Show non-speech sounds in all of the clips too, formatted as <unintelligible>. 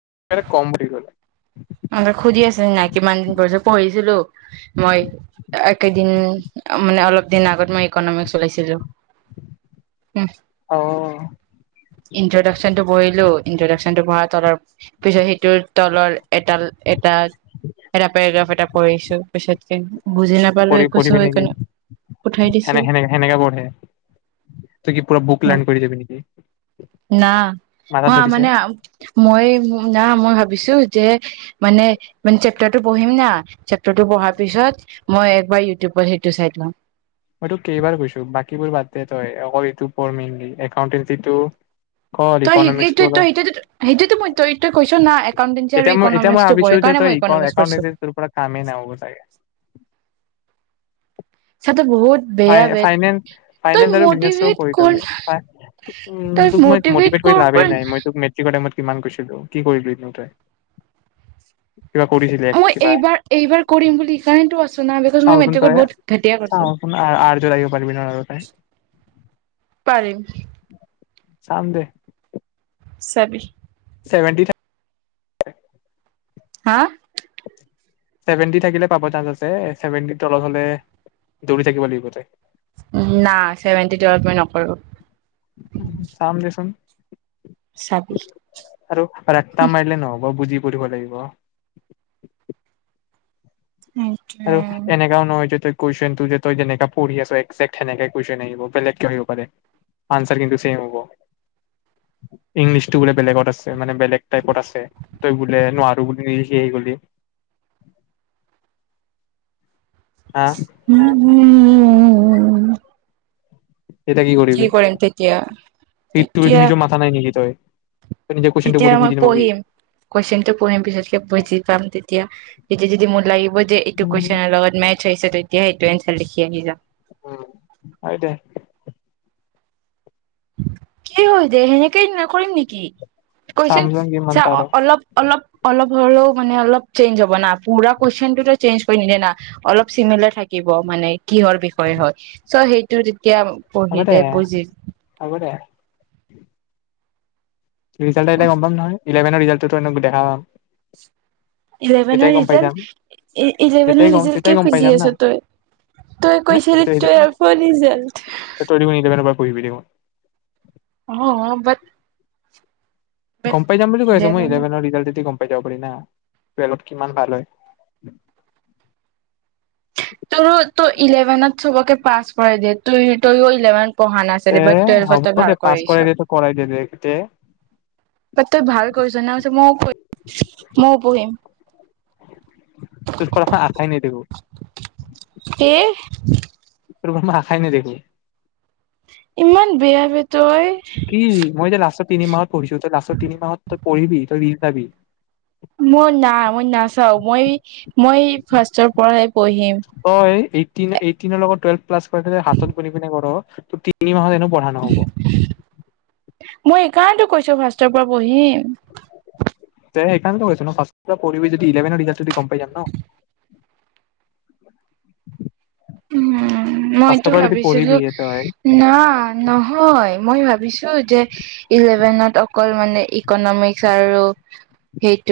<unintelligible> আৰু সুধি আছিল নাই কিমান পঢ়িছিলো পঢ়িছিলো মই একেইদিন মানে অলপ দিন আগত মই ইকনমিকচ উলাইছিলো লৈছিলোঁ অ ইন্ট্ৰডাকচন টো পঢ়িলোঁ ইনট্ৰডাকচন টো পঢ়াৰ তলৰ পিছত সেইটোৰ তলৰ এটা এটা এটা পেৰাগ্ৰাফ এটা কৰিছো পিছত কিন্তু তই পঢ়ি পঢ়িবি নেকি উঠাই দিছো সেনে সেনেকা সেনেকা পঢ়ে তই কি পুৰা বুক লাৰন কৰি জাবি নেকি? না মাথাত অহ ধৰিছে মানে মই না মই ভাবিছো যে মানে চেপটাৰ্টো পঢ়িম না ছেপটাৰ্টো পঢ়াৰ পিছত মই একবাৰ ইউটিউবত সেইটো চাই লম। মই তোক কেইবাৰ কৈছো বাকীবোৰ বাদ দে তই অ এইটো পঢ় মেইনলি একাউনটেঞ্চিটো তই এইটো তই সেইটো সেইটোতো মই তই তই কৈছ না একাউন্টেঞ্চি আৰু এতিয়া মই এতিয়া মই ইকনমিক্সটো ভাবিছো পঢ়েই যে কাৰণে তই মই ইক ইকনমিক্স পঢ়ছো। একাউণ্টেঞ্চিত তোৰ পৰা কামেই নহ'ব চাগে চাতে বহুত বেয়া বে ফাইনেন তই ফাইনেন্স আৰু বিজিনেছটো মটিভেট কৰি কৰ থবি না, তই তোক মই মটিভেট মতিভেট কৰ কৰি লাভেই কৰ নাই মই তোক মেট্ৰিকৰ টাইমত কিমান কৈছিলো কি কৰিলো নো তই কিবা কৰিছিলি মই কিবা এইবাৰ এইবাৰ কৰিম বুলি সেইকাৰণে টো আছো ন বিকজ মই মেট্ৰিকত বহুত ঘাটিয়া কৰিছো। তাৰ পিছত আহিব পাৰিবিনো তই পাৰিম চাম দে চাবি চেভেনটি টা হা চেভেনটি থাকিলে পাব চান্স আছে। ছেভেনটি তলত হলে দৌৰি থাকিব লাগিব তই নাই চেভেনটি তলত মই নকৰো। চাম দেচোন চাবি আৰু ৰাত্তা মাৰিলে নহ'ব বুজি পাঢ়িব লাগিব আৰু সেইটোৱে এনেকাও নহয় যে তই কুৱেচন টু তই যেনেকে পঢ়ি আছ একজেকট সেনেকে কুৱেচন আহিব বেলেগ কেও আৰু আহিব পাৰে আনচাৰ কিন্তু চেম হ'ব। ইংলিছ টো বোলে বেলেগত আছে মানে বেলেগ তাইপট আছে তই বোলে নুৱাৰো বুলি নিলিখি আহি গলি হা উম উম উম উম উম এটা কি কৰিবি সেইটোৱে তেতিয়া তু নিজৰ মাথা নাই নেকি তই তই নিজে কুৱেশনটো তেতিয়া পঢ়ি মই বুজি নাপাবি পঢ়িম কুৱেশ্বন টো পঢ়িম পিছতকে বুজি পাম তেতিয়া তেতিয়া যদি মোৰ লাগিব যে এইটো উম কুৱেশ্বনৰ লগত মেচ হৈছে এতিয়া সেইটোৱেই এনচাৰ লিখি আহি যাম উ হয় দে কি হয় দে সেনেকেই নকৰিম নেকি কৈছিল চামচোন কিমান চ পাৰ অলপ অলপ অলপ হ'লেও মানে অলপ চেঞ্জ হব না পুৰা কুৱেশন টোতো চেঞ্জ কৰি নিদিয়ে না অলপ চিমিলাৰ থাকিব মানে কিহৰ বিষয়ে হয় চ' সেইটো কিয়া পঢ়ি দে বুজিল হ'ব দে ৰিজাল্ আহিলে গম পাম নহয় ইলেভেনৰ ৰিজাল্টতো টো এনে দেখা পাম তেতিয়াই ইলেভেনৰ গম পাই যাম ৰিজাল্ট ই তেতিয়াই ইলেভেনৰ গম ৰিজাল্ট তেতিয়াই কিয় গম পাই খুজি যাম না আছ তই তই নে কৈছিলি সেইটো টুৱেলফৰ ৰিজাল্ট সেইটো তই দেখোন ইলেভেনৰ পৰা পঢ়িবি দেখোন অ বাট বাট গম পাই যাম বুলি কৈছে মই ইলেভেন ইলেভেনৰ ৰিজাল্ট গম পাই যাব পাৰি না টুৱেলফট কিমান ভাল হয় তোৰ তো ইলেভেনত চবকে পাছ কৰাই দিয়ে তইও ত ইলেভেন পঢ়া নাছিল তে বা টুৱেলফত হ'ব তই ভাল দে পাছ কৰিছ কৰাই দে তই কৰাই দে দে তে বা তই ভাল কৰিছ ন ময়ও ময়ও পঢ়িম তোৰ পৰা মই আশাই নেদেখো সে তোৰ দেখোন মই আখাই নেদেখো ইমান বেয়া বে তই কি মই যে লাষ্টত তিনি মাহত পঢ়িছো তই লাষ্টত তিনি মাহত তই পঢ়িবি তই ৰিল চাবি মই না মই নাচাও মই মই ফাৰ্ষ্টৰ পঢ়াই হয় এই এইটিনৰ লগত টুৱেলফ প্লাছ কৰিব দিলে হাতত গুনি পিনে কৰ ত তিনি মাহ এনেক পঢ়া নহ'ব মই সেইকাৰণেতো কৈছো ফাৰ্ষ্টৰ পৰা পঢ়িম দে সেইকাৰণে টো কৈছোঁ ন ফাৰ্ষ্টৰ পৰা পঢ়ি যদি ইলেভেনৰ ৰিজাল্ট দি গম পাই যাম ন উম ফাৰ্ষ্টৰ মইতো পৰা যদি ভাবিছিলো পঢ়িবিয়ে তই না নহয় মই ভাবিছিলো যে ইলেভেনত অকল মানে ইকনমিকস আৰু স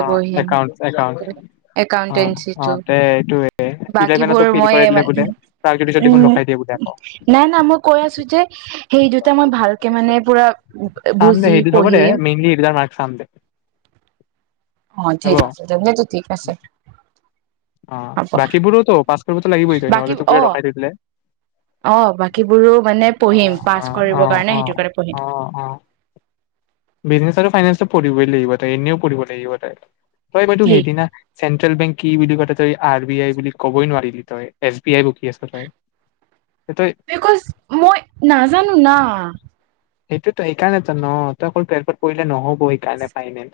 অ একাউণ্ট একাউণ্ট অ অ একাউন্টেঞ্চিটো তই তো ইলেভেনতো উ কৰাই দিলে বোলে প্ৰাক জ্যোতিষত দেখোন ৰখাই দিয়ে বোলে আকৌ। নাই না মই কৈ আছো যে সেই দুটা মই ভালকে মানে পুৰা বুজি পঢ়িম মই চাম দে। অ হ'ব ঠিক আছে সেটো ঠিক আছে। অ হ'ব বাকীবোৰোতো পাচ কৰিবতো লাগিবই তই বাকী নহলে তোক অ বোৰে ৰখাই দি দিলে অ বাকীবোৰো মানে পঢ়িম অঁ পাছ অঃ কৰিবৰ কাৰণে অঁ সেইটো কাৰণে পঢ়িম অঁ অ অ, বিজনেছ আৰু ফাইনেন্স পঢ়িবই লাগিব তই এনেও পঢ়িব লাগিব তই। তই এই ব তু কি হেই দি ন <unintelligible> চেন্ট্ৰেল বেংক কি বুলি ক তই আৰ বি আই বুলি কবই নোৱাৰিলি তই এছ বি আই বকি আছ তই। তই বিকজ মই নাজানো ন সেইটোতো সেইকাৰণে ত ন তই অকল টুৱেল্ভত পঢ়িলে নহ'ব। ব কাৰে ফাইনেল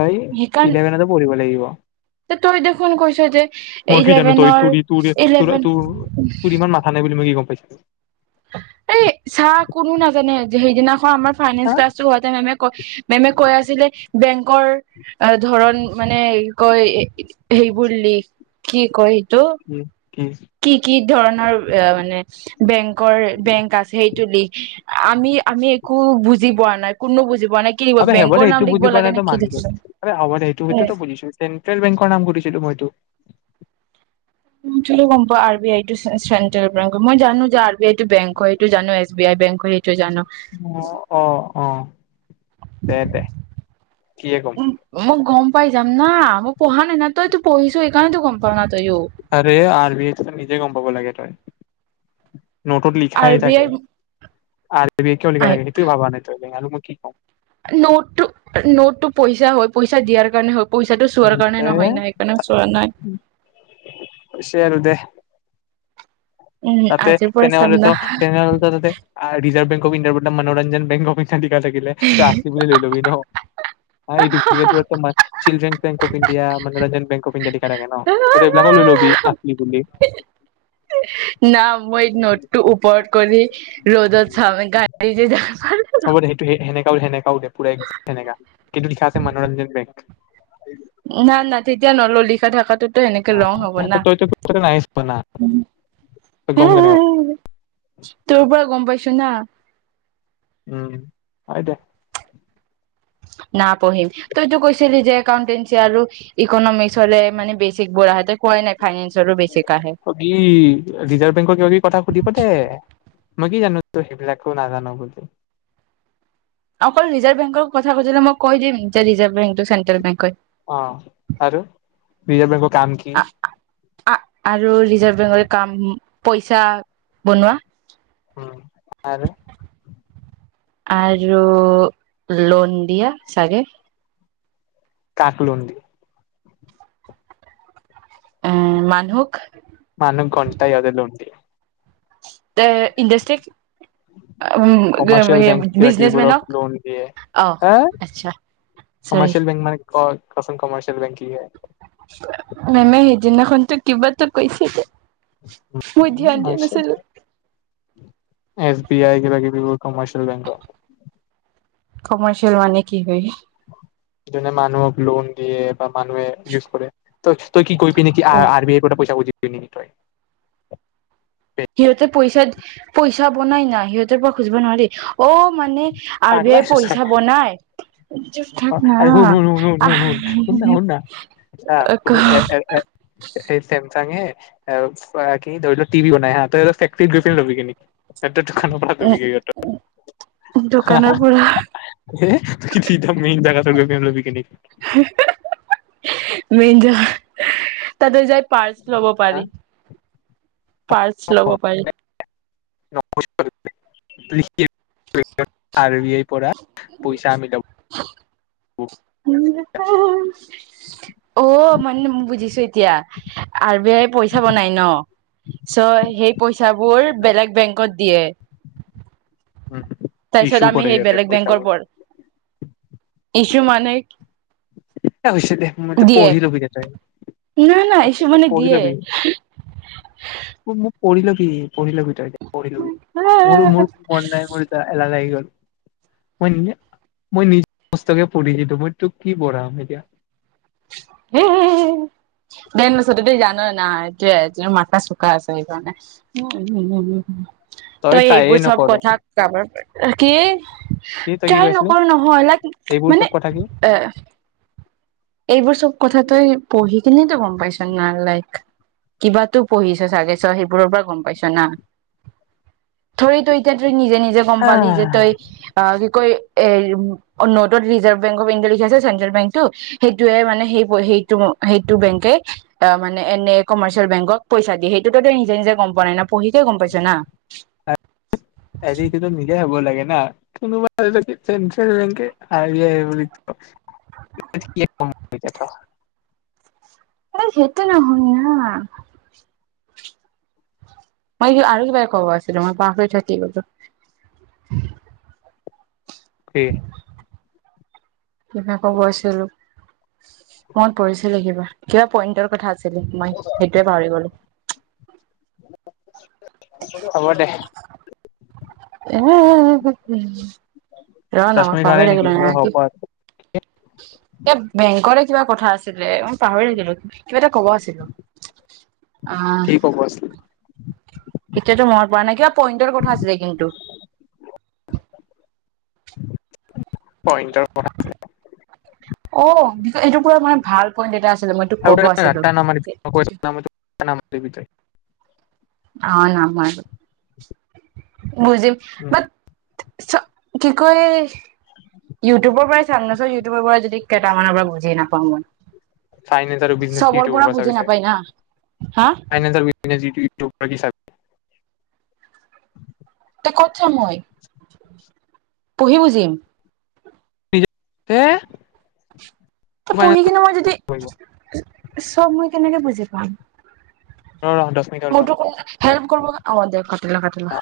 তই সেইকাৰণ ইলেভেনতো পঢ়িব লাগিব। তই দেখোন কৈছ যে মই কি জানো তই ইলেভেনৰ তোৰ তোৰ তোৰ ইলেভেন। তোৰ তোৰ ইমান মাথা নাই <unintelligible> এই চাহ কোনো নাজানে যে সেইদিনাখন আমাৰ ফাইনেন্স হা ক্লাছো হোৱাতে মেমে ক মেমে কৈ আছিলে বেংকৰ ধৰন মানে কয় সেই বুলি কি কৰিম দু কি কি ধৰণৰ মানে বেংক বেংক আছে সেইটো লি আমি আমি একো, বুজি পোৱা নাই কোনো বুজি পোৱা নাই কি লিখিব আ হব দে বেংকৰ নাম এইটো লিখিব বুজি পোৱা লাগে নে নটো কি মানিছ লিখিব হব সেইটো সতো বুজিছো চেন্ট্ৰেল বেংকৰ নাম সোদিছিলো মইটো, ল গম পোৱা R B I central bank হয় মই জানো যে আৰ বি আই টো বংক হয় এইটো জানো এছ বি আই বেংক হয় এইটো, অ অ অ। দে দে কিহে কম। মই গম পাই যাম না মই পঢ়া নাই না তই তো পঢ়িছো সেইকাৰণেত তো গম পাও না তইও আৰে আৰ বি আই নিজে গম পাব লাগে তই। নোটত আৰ লিখাই বি থাকে। আই আৰ, বি কিয় লিখা থাকে সেইটোৱেই ভৱা নাই তই। আৰু মই কি কম। নোট টো নোট, টো পইচা হয় পইচা দিয়াৰ কাৰণে হয়। পইচাটো চোৱাৰ কাৰণে দে নহয় ন সেইকাৰণে চোৱা নাই হৈছে আৰু দে উম তাতে আজিৰ পৰা চাম তেনেহ'লেত না তেনেহলেত তাতে আৰ ৰিজাৰ্ভ বেংক কবি নে উল্তা মনোৰঞ্জন বেংক হবে থাকিলে থাকিলে ত আচলি বুলি লৈ ল'বি ন আৰু এইটো চিল্ড্ৰেন বেক অফ ইণ্ডিয়া মনোৰঞ্জন বেংক অফ ইণ্ডিয়া লিখা থাকে ন তই ত এইবিলাকো লৈ ল'বি আচলি বুলি। না মই নোদ টো ওপৰত কৰি ৰ'দত চাম গান্ধীৰে কপাল হ'ব দে সেইটোৱে সেই। সেনেকাও সেনেকাও দে পৰা সেনেকা কিন্তু লিখা আছে মনোৰঞ্জন বেংক। না না তেতিয়া নলওঁ লিখা থাকাত। টো ত এনেকে ৰং হ'ব না তইতো নাই চোৱা না উম্ তই গম হম্ কেনেকে হম্ পাবি? হম্। তোৰ পৰা গম পাইছো না। উম হয় দে। না পঢ়িম তইতো কৈছিলি যে একাউন্টেঞ্চি আৰু ইকনমিক্স। হলে মানে বেছিক বোৰা হয়। হয় নাই। ফাইনেন্সৰো বেচিক আহে কি ৰিজাৰ্ভ বেংকৰ কিবা কিবি কথা সুধি পঠাই ম‌ই কি জানো ত‌ই সেই বিলাকো নাজান বুলি। অকল ৰিজাৰ্ভ বেংক কথা সুধিলে মই কৈ দিম যে ৰিজাৰ্ভ বেংকটো চেন্ট্ৰেল বেংক হয়। অ আৰু ৰিজাৰ্ভ বেংকৰ। কাম কি? আৰু ৰিজাৰ্ভ বেংকৰ কাম। পইচা বনোৱা। উম আৰু আৰু লোন দিয়া ছাগে কাক লোন দিয়ে এ মানুহক মানুহক ঘন্টা ইহতে লোন দিয়ে। ইন্ডাস্ট্রি কমাৰ্চিয়েল বেংক কিবা কিবিবোৰক বিজনেচমেনক লোন দিয়ে অ হা আচছা কমাৰ্চিয়েল বেংক মানে ক কচোন কমাৰচিয়েল বেংক কি হয়। মেমে সেইদিনাখন তো কিবাতো কৈছে এছ বি আই কিবা কিবি বোৰ কমাৰ্চিয়েল বেংক কয়। কমাৰ্চিয়েল মানে কি হয়? যেনে মানুহক লো'ন দিয়ে। মানুহে ইউজ কৰে ত তই কি গৈ পিনে অ আৰ বি আইৰ পৰা পইচা খুজিবি। তিনিটাই সিহঁতে পইচা পইচা বনাই না সিহঁতৰ পৰা খুজিব নোৱাৰি অ মানে। আৰ বি পাগলা আই হৈছ পইচা বনাই থাক ন আৰে শুন শুন শুন শুন আহ শুন শুন শুন না শুন না হা চাগে কি ধৰি ল টিভি বনাই তই গৈ ফেক্টৰী গৈ কিনি লবি নেকি এইটো ধৰা হেলপাৰ হবিগে সিহতৰ হা দোকানৰ হা পৰা চিধা মেইন জেগাত। তাতে লবি কিনি হে-হে মন যায় তাতে যায় পাৰ্ছ লব হা পাৰি। পাৰ্ছ লব পাৰি। লিখি আৰ বি আই পৰা পইচা আমি লব হম অ মানে বুজিছো। এতিয়া আৰ বি আই পইচা বনাই ন চ' সেই পইচাবোৰ বেলেগ বেংকত দিয়ে ইছ্যু তাৰপিছত আমি কৰে সেই ইয়াতে বেলেগ বেংকৰ পইচাবোৰ পৰা যু মানে এ হৈছে দে মই দিয়ে পঢ়ি ল'বি দে তই নাই নাই ইছ্যু মানে পঢ়ি দিয়ে লবি উম পৰিল কি পঢ়ি লবি তই পঢ়িলবি মোৰ মোৰ মন নাই মোৰ এতিয়া এলাহ লাগি গ'ল মই মই নিজ সমস্তকে পঢ়ি দিতো মই তোক কি পঢ়াম এতিয়া। দেন নছতি জান নাই এইটোৱে মাথা চোকা আছে সেইকাৰণে তই ট্ৰায়ে এইবোৰ চব নকৰ কথা কাব কি কি তই কি তাই কৈছিলি নকৰ নহয় লাক এইবোৰ মানে চব কথা কি এ এইবোৰ চব কথা তই পঢ়ি কিনে তো গম পাইছ। কিবা পঢ়িছ চাগেছ চ সেইবোৰৰ পৰা গম পাইছ না থৰিতো এতিয়া নিজে নিজে গম পালি যে আহ তই অ কি কয় এ নটত ৰিজাৰ্ভ বেংক অফ ইণ্ডিয়া লিখি আছে চেণ্ট্ৰেল বেংক টো সেইটোৱে মানে সেই সেই সেইটো বেংকে মানে এনে কমাৰ্চিয়েল বেংকক পইচা দিয়ে সেইটোতো নিজে নিজে গম পোৱা নাই না পঢ়িকে গম পাইছে না হেৰিটোতো নিজে হ'ব লাগে না কোনোবা চেট্ৰেল বেংকে আৰ বি আই বুলি কয়। সেইটো নহয় ন হা মই কি আৰু কিবাৰে ক'ব আছিলো মই পাহৰি থাকি গলো উম কিবাকো গৈছিলো মন পৰিছিলে কিবা কিবা পইন্টৰ কথা আ আছিল মই সেইটোৱে পাহৰি গলো। হ'ব দে। উম। ৰ দহ না মই মিনিট হোৱা নাই পাহৰি নেকি অ থাকিলোঁ। হ'ব <unintelligible> এ বেংকৰে কিবা কথা আছিলে। মই পাহৰি থাকিলো কিবা এটা কব আছিল। অহ। কি ক'ব আছিল এতিয়াতো মনত পৰা নাই। কিবা পইণ্টৰ কথা আছিলে কিন্তু। পইণ্টৰ ক <unintelligible> অ এইটো পুৰা মানে ভাল পইণ্ট এটা আছিল। <unintelligible> অ নামাৰো। বুজিম উম, বাট কি কয়? ইউটিউবৰ পৰাই চাম নচ ইউটিউবৰ পৰা যদি কেইটামানৰ পৰা বুজি নাপাওঁ মই। ফাইনেন্স আৰু বিজনেচ কি চবৰ ইউটিউবৰ পৰা বুজি চাবি তই? নাপাই না হা ফাইনেন্স আৰু বিজনেছ ইউ টো তই কি চাবি? তে ক'ত চাম মই? পঢ়ি বুজিম? নিজ হে <unintelligible> ত পঢ়ি ফাইনেন্স কিনে মই যদি ৰ চব মই কেনেকে বুজি পাম? ৰ দহ মিনিট হ'ল মই ৰ তোক হেল্প কৰব কাৰণে। অ দে কাটি ল, কাটি ল।